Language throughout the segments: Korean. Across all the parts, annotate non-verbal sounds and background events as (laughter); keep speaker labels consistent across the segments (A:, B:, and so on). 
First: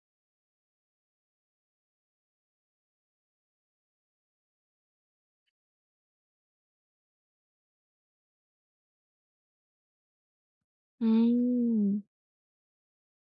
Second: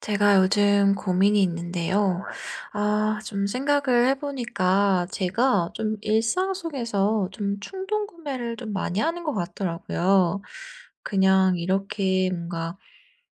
A: 제가 요즘 고민이 있는데요. 아, 좀 생각을 해보니까 제가 좀 일상 속에서 좀 충동 구매를 좀 많이 하는 것 같더라고요. 그냥
B: 음.
A: 이렇게 뭔가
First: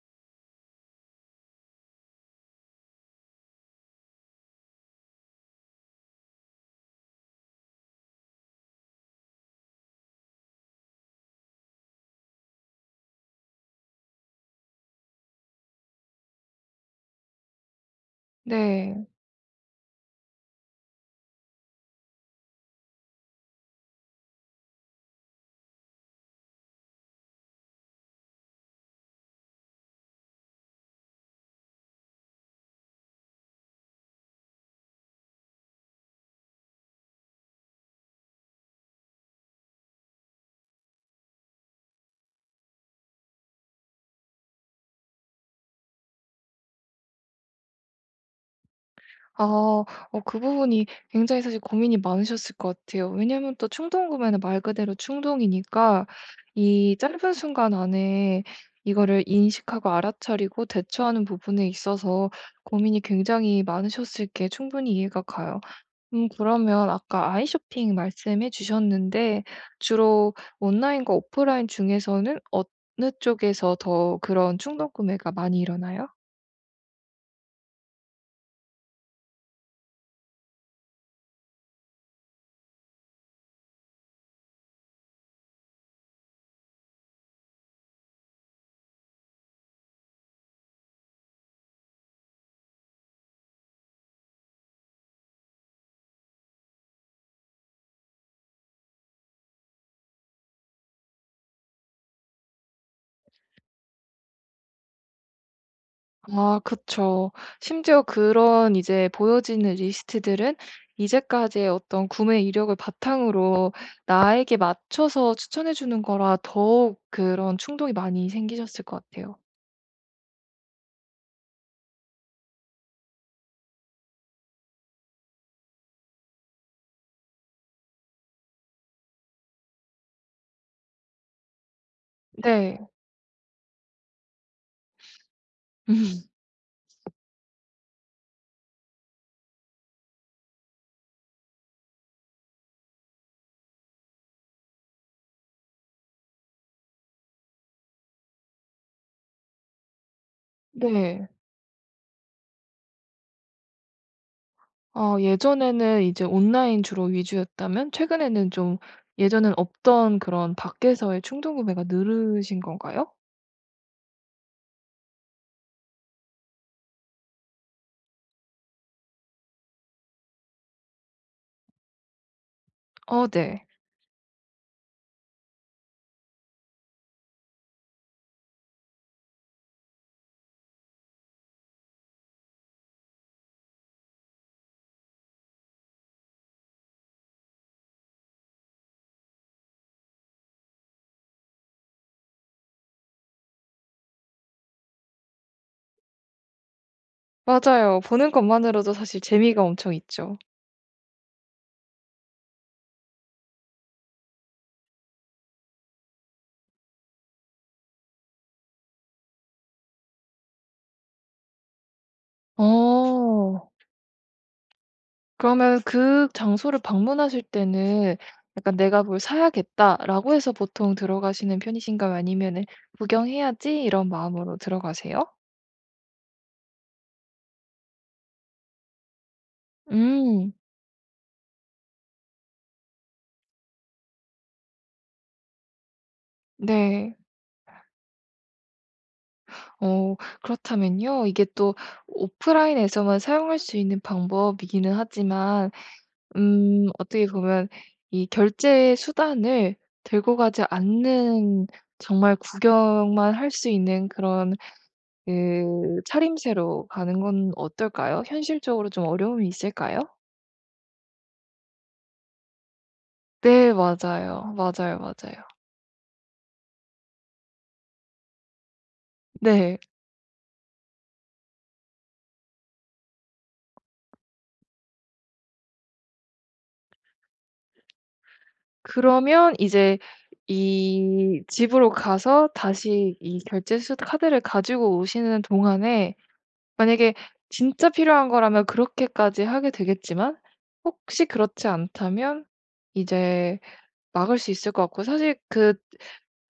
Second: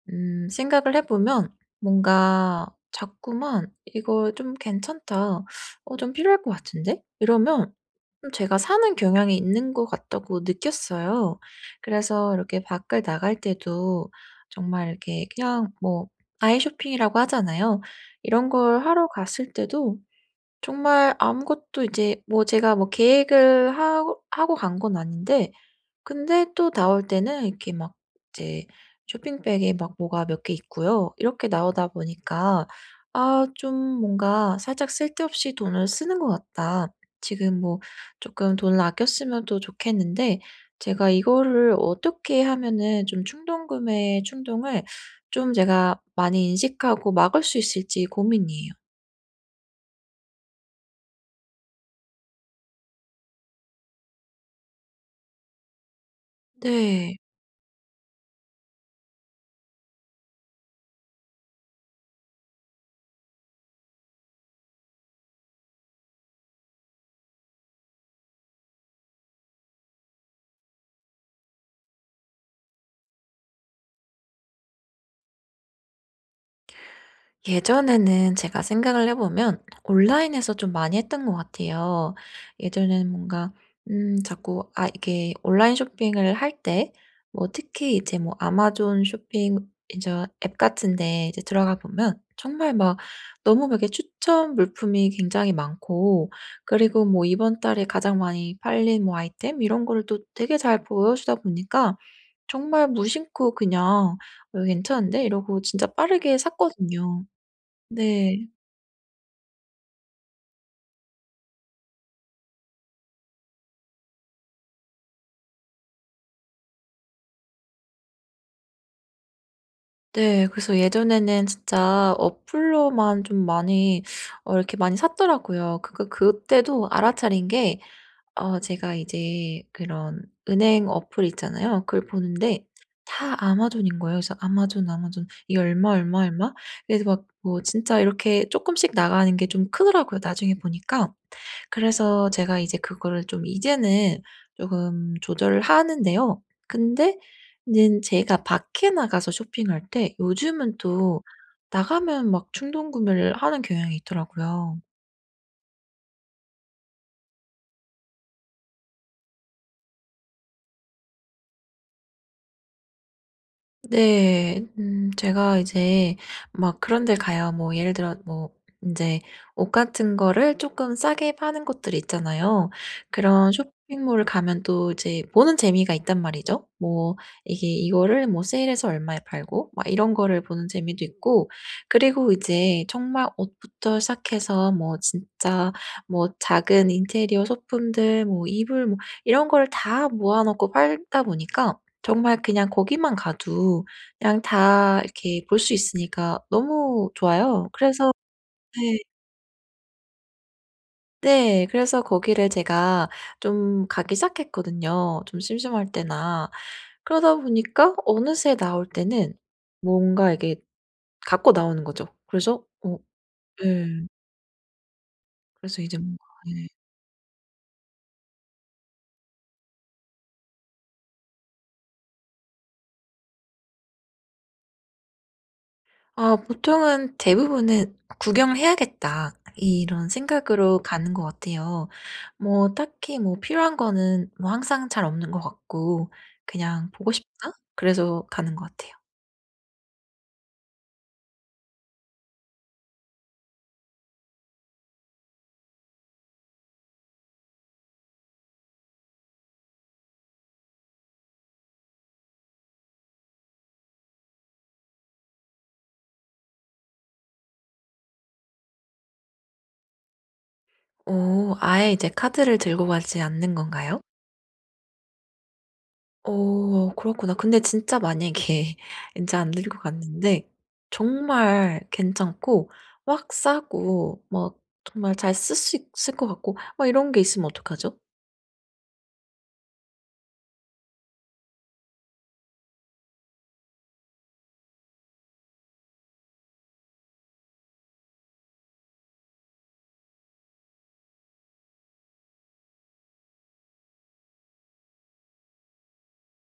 A: 생각을 해 보면 뭔가 자꾸만 '이거 좀 괜찮다. 어 좀 필요할 것 같은데?' 이러면 좀 제가 사는 경향이 있는 것 같다고 느꼈어요. 그래서 이렇게 밖을 나갈 때도 정말 이렇게 그냥 뭐 아이 쇼핑이라고 하잖아요. 이런 걸
B: 네.
A: 하러 갔을 때도 정말 아무것도 이제 뭐 제가 뭐 계획을 하고 간 건 아닌데 근데 또 나올 때는 이렇게 막 이제 쇼핑백에 막 뭐가 몇 개 있고요. 이렇게 나오다 보니까 '아 좀 뭔가 살짝 쓸데없이 돈을 쓰는 것 같다.' 지금 뭐 조금 돈을 아꼈으면 또 좋겠는데 제가 이거를 어떻게 하면은 좀 충동 구매의 충동을 좀 제가 많이 인식하고 막을 수 있을지 고민이에요.
B: 아 어, 그 부분이 굉장히 사실 고민이 많으셨을 것 같아요. 왜냐면 또 충동 구매는 말 그대로 충동이니까 이
A: 네.
B: 짧은 순간 안에 이거를 인식하고 알아차리고 대처하는 부분에 있어서 고민이 굉장히 많으셨을 게 충분히 이해가 가요. 그러면 아까 아이 쇼핑 말씀해 주셨는데 주로 온라인과 오프라인 중에서는 어느 쪽에서 더 그런 충동 구매가 많이 일어나요?
A: 예전에는 제가 생각을 해 보면 온라인에서 좀 많이 했던 것 같아요. 예전에는 뭔가 자꾸 아 이게 온라인 쇼핑을 할 때 뭐 특히 이제 뭐 아마존 쇼핑 이제 앱 같은 데 이제 들어가 보면 정말 막 너무 막 이렇게 추천 물품이 굉장히 많고 그리고 뭐 이번 달에 가장 많이 팔린 뭐 아이템 이런 거를 또 되게 잘 보여주다 보니까 정말 무심코 그냥 '어 괜찮은데?' 이러고 진짜 빠르게
B: 아,
A: 샀거든요.
B: 그쵸. 심지어
A: 네.
B: 그런 이제 보여지는 리스트들은 이제까지의 어떤 구매 이력을 바탕으로 나에게 맞춰서 추천해 주는 거라 더욱 그런 충동이 많이 생기셨을 것 같아요.
A: 네. 그래서 예전에는 진짜 어플로만 좀 많이 어 이렇게 많이 샀더라고요. 그러니까 그때도 알아차린 게 어 제가 이제 그런 은행 어플 있잖아요. 그걸 보는데
B: 네.
A: 다 아마존인 거예요. 그래서 '아마존, 아마존 이게 얼마, 얼마,
B: (laughs)
A: 얼마?' 그래서 막 뭐 진짜 이렇게 쪼끔씩 나가는 게 좀 크더라고요 나중에 보니까. 그래서 제가 이제 그거를 좀 이제는 조금 조절을 하는데요. 근데 는 제가 밖에 나가서 쇼핑할 때 요즘은 또
B: 네.
A: 나가면 막 충동 구매를 하는 경향이 있더라고요.
B: 어, 예전에는 이제 온라인 주로 위주였다면 최근에는 좀 예전엔 없던 그런 밖에서의 충동 구매가 늘으신 건가요?
A: 네. 제가 이제 막 그런 데 가요. 뭐 예를 들어 뭐 이제 옷 같은 거를 조금 싸게 파는 곳들 있잖아요.
B: 어
A: 그런
B: 네.
A: 쇼핑몰을 가면 또 이제 보는 재미가 있단 말이죠. 뭐 이게 이거를 뭐 세일해서 얼마에 팔고 막 이런 거를 보는 재미도 있고 그리고 이제 정말 옷부터 시작해서 뭐 진짜 뭐 작은 인테리어 소품들 뭐 이불 뭐 이런 거를 다 모아 놓고 팔다 보니까 정말 그냥 거기만 가도 그냥 다 이렇게 볼 수 있으니까 너무 좋아요.
B: 맞아요.
A: 그래서
B: 보는 것만으로도
A: 네.
B: 사실 재미가 엄청 있죠.
A: 네. 그래서 거기를 제가 좀 가기 시작했거든요, 좀 심심할 때나. 그러다 보니까 어느새 나올 때는 뭔가 이게 갖고 나오는 거죠. 그래서 어
B: 어.
A: 예.
B: 그러면
A: 그래서 이제 뭔가
B: 그
A: 예.
B: 장소를 방문하실 때는 약간 '내가 뭘 사야겠다.'라고 해서 보통 들어가시는 편이신가요? 아니면은 '구경해야지.' 이런 마음으로 들어가세요?
A: 아 보통은 대부분은 '구경을 해야겠다.' 이런
B: 음.
A: 생각으로 가는 것 같아요. 뭐 딱히 뭐 필요한 거는 뭐 항상 잘 없는 것 같고 그냥 '보고
B: 네.
A: 싶다.' 그래서 가는 것 같아요.
B: 어, 그렇다면요. 이게 또 오프라인에서만 사용할 수 있는 방법이기는 하지만 어떻게 보면 이 결제 수단을 들고 가지 않는 정말 구경만 할 수 있는 그런 그 차림새로 가는 건 어떨까요? 현실적으로 좀 어려움이 있을까요?
A: 오 아예 이제 카드를 들고 가지 않는
B: 네
A: 건가요?
B: 맞아요. 맞아요, 맞아요.
A: 오 그렇구나. 근데 진짜 만약에 (laughs) 이제 안 들고
B: 네.
A: 갔는데 정말 괜찮고 확 싸고 뭐 정말 잘 쓸 수 있을 것 같고 막 이런 게 있으면 어떡하죠?
B: 그러면 이제 이 집으로 가서 다시 이 결제 수 카드를 가지고 오시는 동안에 만약에 진짜 필요한 거라면 그렇게까지 하게 되겠지만 혹시 그렇지 않다면 이제 막을 수 있을 것 같고 사실 그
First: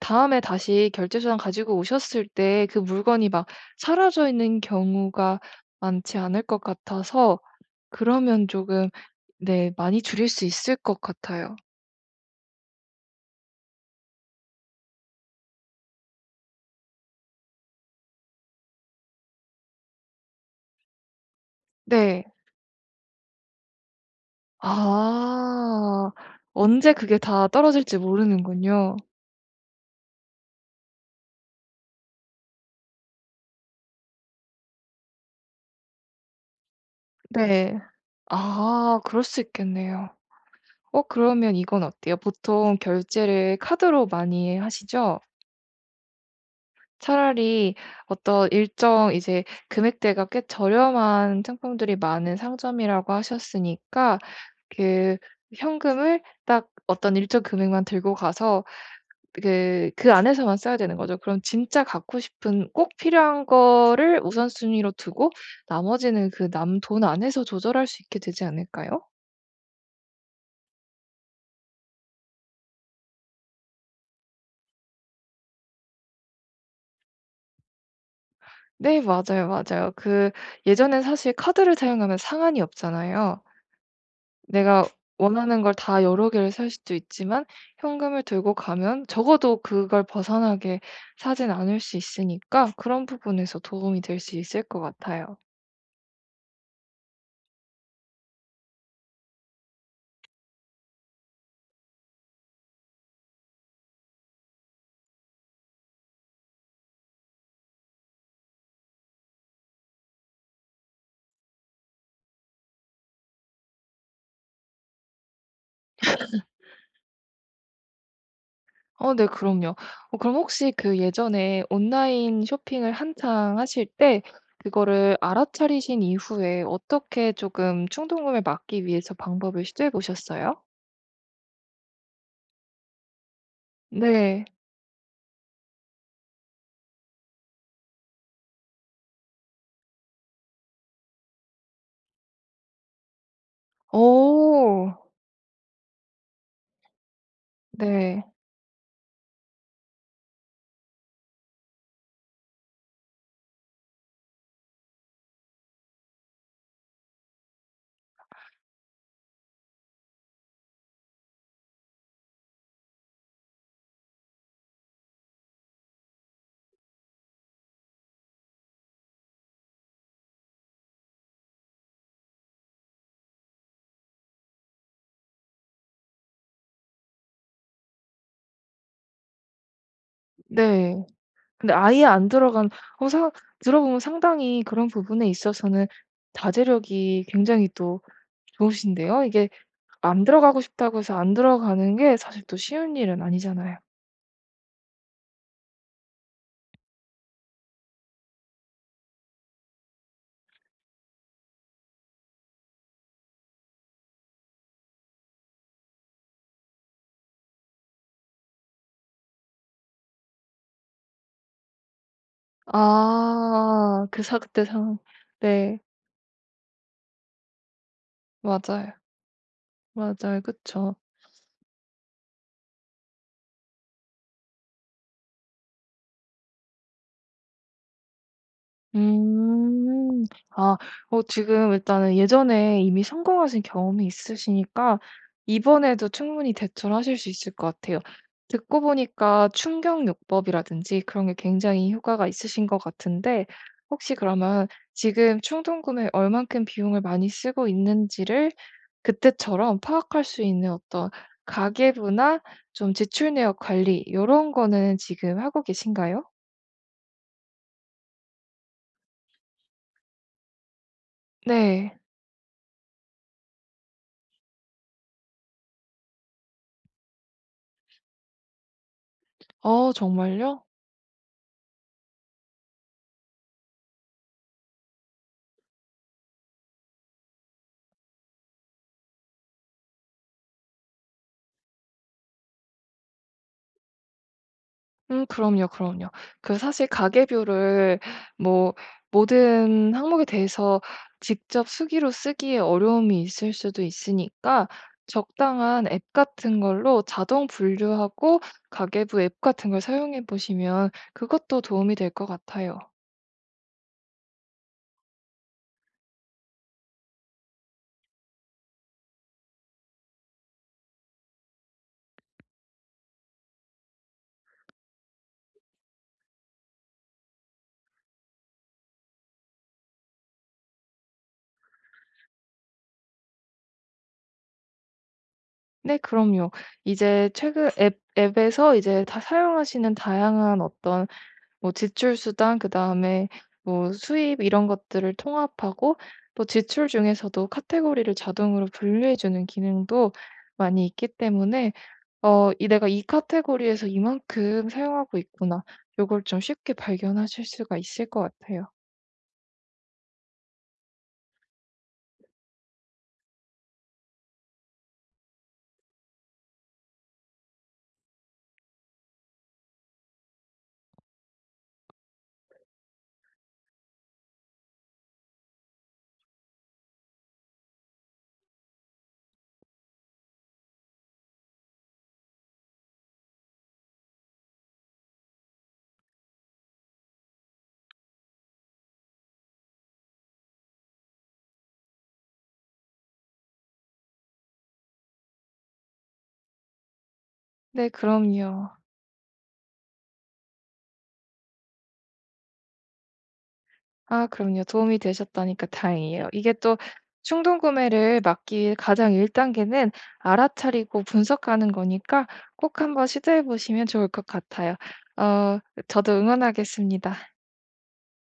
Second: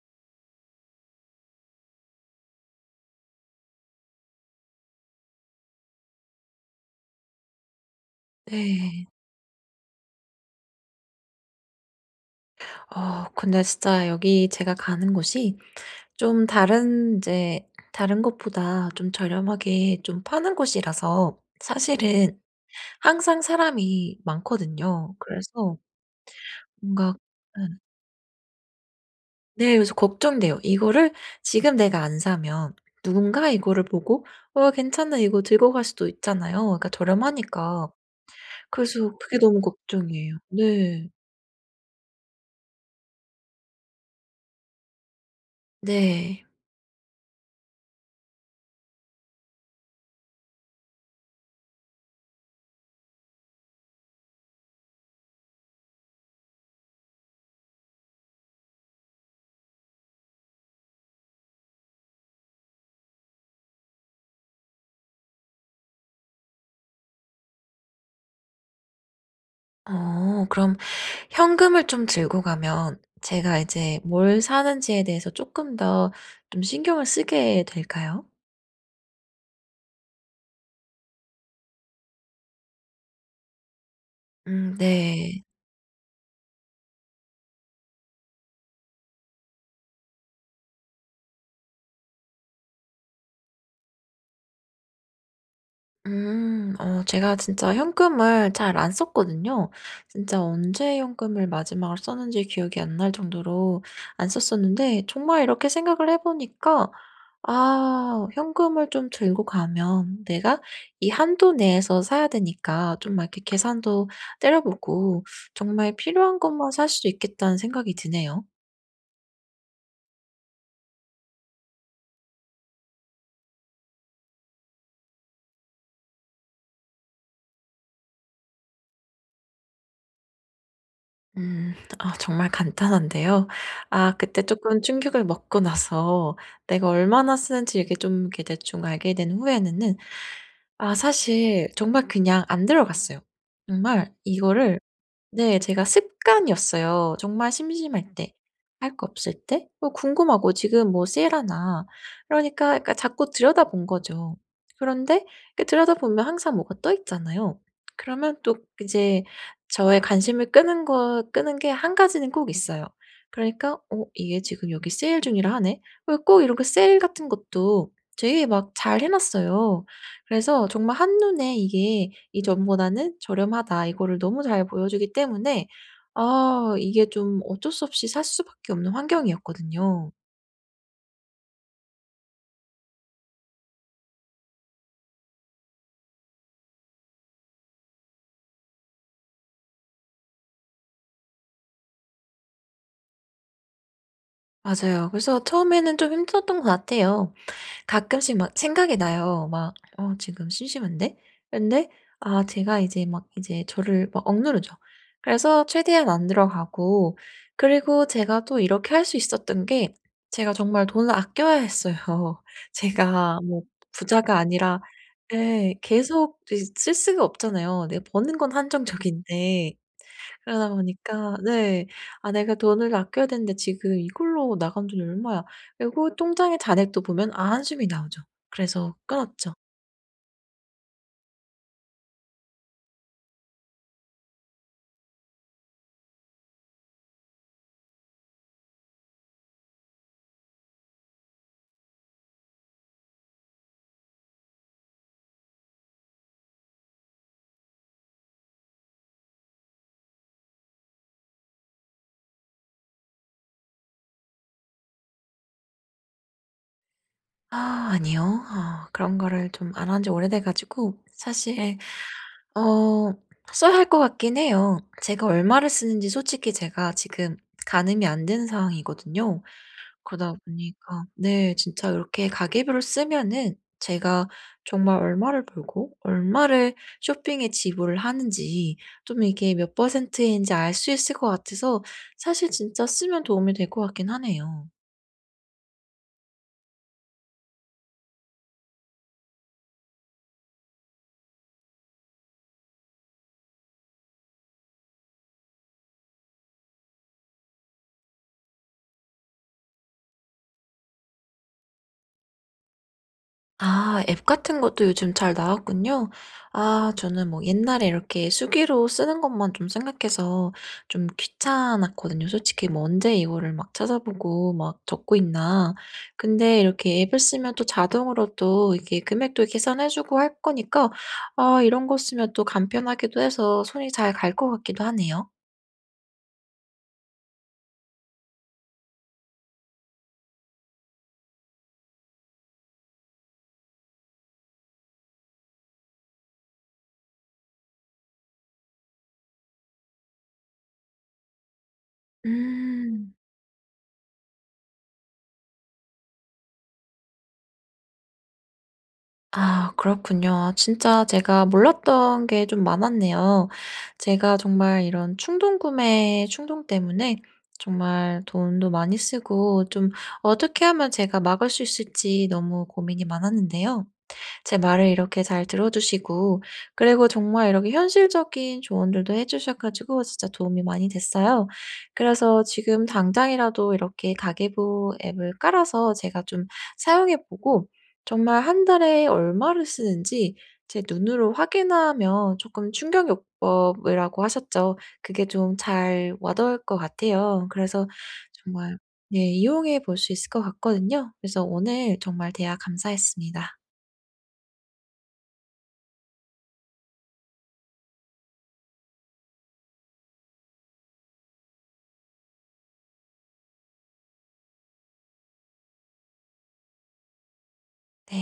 B: 다음에 다시 결제 수단 가지고 오셨을 때 그 물건이 막 사라져 있는 경우가 많지 않을 것 같아서 그러면 조금
A: 네.
B: 네, 많이 줄일 수 있을 것 같아요.
A: 어 근데 진짜 여기 제가 가는 곳이 좀 다른 곳보다 좀 저렴하게 좀 파는 곳이라서
B: 네.
A: 사실은 항상 사람이 많거든요. 그래서
B: 아. 언제
A: 뭔가
B: 그게 다
A: 음,
B: 떨어질지 모르는군요.
A: 네 그래서 걱정돼요. 이거를 지금 내가 안 사면 누군가 이거를 보고 '어 괜찮네. 이거 들고 갈 수도 있잖아요, 그러니까
B: 네.
A: 저렴하니까.'
B: 아,
A: 그래서
B: 그럴
A: 그게
B: 수
A: 너무
B: 있겠네요.
A: 걱정이에요.
B: 어,
A: 네.
B: 그러면 이건 어때요? 보통 결제를 카드로 많이 하시죠?
A: 네.
B: 차라리 어떤 일정 이제 금액대가 꽤 저렴한 상품들이 많은 상점이라고 하셨으니까 그 현금을 딱 어떤 일정 금액만 들고 가서 그 안에서만 써야 되는 거죠. 그럼 진짜 갖고 싶은 꼭 필요한 거를 우선순위로 두고 나머지는 그 남 돈 안에서 조절할 수 있게 되지 않을까요?
A: 그럼 현금을 좀 들고 가면 제가 이제 뭘 사는지에 대해서 조금 더 좀 신경을 쓰게 될까요?
B: 네 맞아요, 맞아요. 그 예전엔 사실 카드를 사용하면 상한이 없잖아요. 내가
A: 네.
B: 원하는 걸 다 여러 개를 살 수도 있지만 현금을 들고 가면 적어도 그걸 벗어나게 사진 않을 수 있으니까 그런 부분에서 도움이 될 수 있을 것 같아요.
A: 음. 제가 진짜 현금을 잘 안 썼거든요. 진짜 언제 현금을 마지막으로 썼는지 기억이 안 날 정도로 안 썼었는데 정말 이렇게 생각을 해 보니까 아 현금을 좀 들고 가면 내가 이 한도 내에서 사야 되니까 좀 막 이렇게 계산도 때려 보고 정말 필요한 것만 살 수 있겠다는 생각이 드네요.
B: 어 네 그럼요. 어 그럼 혹시 그 예전에 온라인 쇼핑을 한창 하실 때 그거를 알아차리신 이후에 어떻게 조금 충동구매 막기 위해서 방법을 시도해 보셨어요?
A: 음 (laughs) 아 정말 간단한데요. 아 그때
B: 네.
A: 조금 충격을 먹고 나서 내가 얼마나 쓰는지 이렇게 좀 이렇게 대충 알게 된 후에는 아 사실 정말 그냥 안 들어갔어요. 정말 이거를
B: 오,
A: 네. 제가 습관이었어요. 정말 심심할
B: 네.
A: 때, 할 거 없을 때, 뭐 궁금하고 지금 뭐 세일하나 그러니까 자꾸 들여다본 거죠. 그런데 그 들여다보면 항상 뭐가 떠 있잖아요. 그러면 또 이제 저의 관심을 끄는 게 한 가지는 꼭 있어요. 그러니까 '어 이게 지금 여기 세일 중이라 하네.' 왜꼭 이런 거 세일 같은 것도 되게 막 잘 해 놨어요. 그래서 정말 한눈에 이게 이전보다는 저렴하다 이거를 너무 잘 보여주기 때문에 아 이게 좀 어쩔 수 없이 살 수밖에 없는 환경이었거든요.
B: 네. 근데 아예 안 들어간 어 사, 들어보면 상당히 그런 부분에 있어서는 자제력이 굉장히 또 좋으신데요. 이게 안 들어가고 싶다고 해서 안 들어가는 게 사실 또 쉬운 일은 아니잖아요.
A: 맞아요. 그래서 처음에는 좀 힘들었던 것 같아요. 가끔씩 막 생각이 나요. 막 '어 지금 심심한데?' 근데 아 제가 이제 막 이제 저를 막 억누르죠. 그래서 최대한 안 들어가고 그리고 제가 또 이렇게 할 수 있었던 게 제가 정말 돈을 아껴야 했어요. (laughs) 제가 뭐
B: 아. 그
A: 부자가
B: 사 그때
A: 아니라
B: 상황.
A: 예
B: 네.
A: 계속 쓸 수가 없잖아요. 내가 버는 건
B: 맞아요.
A: 한정적인데.
B: 맞아요.
A: 그러다
B: 그쵸.
A: 보니까 네. '아 내가 돈을 아껴야 되는데 지금 이걸로 나간 돈이 얼마야.' 그리고 통장의 잔액도 보면 아 한숨이 나오죠. 그래서 끊었죠.
B: 음. 아, 어 지금 일단은 예전에 이미 성공하신 경험이 있으시니까 이번에도 충분히 대처하실 수 있을 것 같아요. 듣고 보니까 충격요법이라든지 그런 게 굉장히 효과가 있으신 것 같은데 혹시 그러면 지금 충동구매에 얼만큼 비용을 많이 쓰고 있는지를 그때처럼 파악할 수 있는 어떤 가계부나 좀 지출 내역 관리 이런 거는 지금 하고 계신가요?
A: 아 아니요. 아 그런 거를 좀 안 한 지 오래돼 가지고 사실
B: 네.
A: 어 써야 할 것 같긴 해요. 제가 얼마를 쓰는지 솔직히 제가 지금 가늠이 안 되는 상황이거든요.
B: 어
A: 그러다
B: 정말요?
A: 보니까 네 진짜 이렇게 가계부를 쓰면은 제가 정말 얼마를 벌고 얼마를 쇼핑에 지불을 하는지 좀 이게 몇 퍼센트인지 알 수 있을 것 같아서 사실 진짜 쓰면 도움이 될 것 같긴 하네요.
B: 그럼요, 그럼요. 그 사실 가계뷰를 뭐 모든 항목에 대해서 직접 수기로 쓰기에 어려움이 있을 수도 있으니까 적당한 앱 같은 걸로 자동 분류하고 가계부 앱 같은 걸 사용해 보시면 그것도 도움이 될 것 같아요.
A: 아 앱 같은 것도 요즘 잘 나왔군요. 아 저는 뭐 옛날에 이렇게 수기로 쓰는 것만 좀 생각해서 좀 귀찮았거든요. 솔직히 뭐 '언제 이거를 막 찾아보고 막 적고 있나.' 근데 이렇게 앱을 쓰면 또 자동으로 또 이게 금액도 계산해 주고 할 거니까 아 이런 거 쓰면 또 간편하기도 해서 손이 잘 갈 것 같기도 하네요.
B: 네 그럼요. 이제 최근 앱 앱에서 이제 다 사용하시는 다양한 어떤 뭐 지출 수단 그다음에 뭐 수입 이런 것들을 통합하고 또 지출 중에서도 카테고리를 자동으로 분류해 주는 기능도 많이 있기 때문에 어 이 '내가 이
A: 음.
B: 카테고리에서 이만큼 사용하고 있구나.' 요걸 좀 쉽게 발견하실 수가 있을 것 같아요.
A: 아 그렇군요. 진짜 제가 몰랐던 게 좀 많았네요. 제가 정말 이런 충동 구매 충동 때문에 정말 돈도 많이 쓰고 좀 어떻게 하면 제가 막을 수 있을지 너무 고민이 많았는데요. 제 말을 이렇게 잘 들어주시고 그리고 정말 이렇게 현실적인 조언들도 해주셔 가지고 진짜 도움이 많이 됐어요. 그래서 지금 당장이라도 이렇게 가계부 앱을 깔아서 제가 좀 사용해 보고 정말 한 달에 얼마를 쓰는지 제 눈으로 확인하면 조금 충격요법이라고 하셨죠. 그게 좀 잘 와닿을 것 같아요. 그래서
B: 네 그럼요.
A: 정말 네 이용해 볼 수 있을 것 같거든요. 그래서 오늘 정말 대화 감사했습니다.
B: 아 그럼요. 도움이 되셨다니까 다행이에요. 이게 또 충동 구매를 막기 위해 가장 1단계 단계는 알아차리고 분석하는 거니까 꼭 한번 시도해 보시면 좋을 것 같아요. 어, 저도 응원하겠습니다.
A: 네.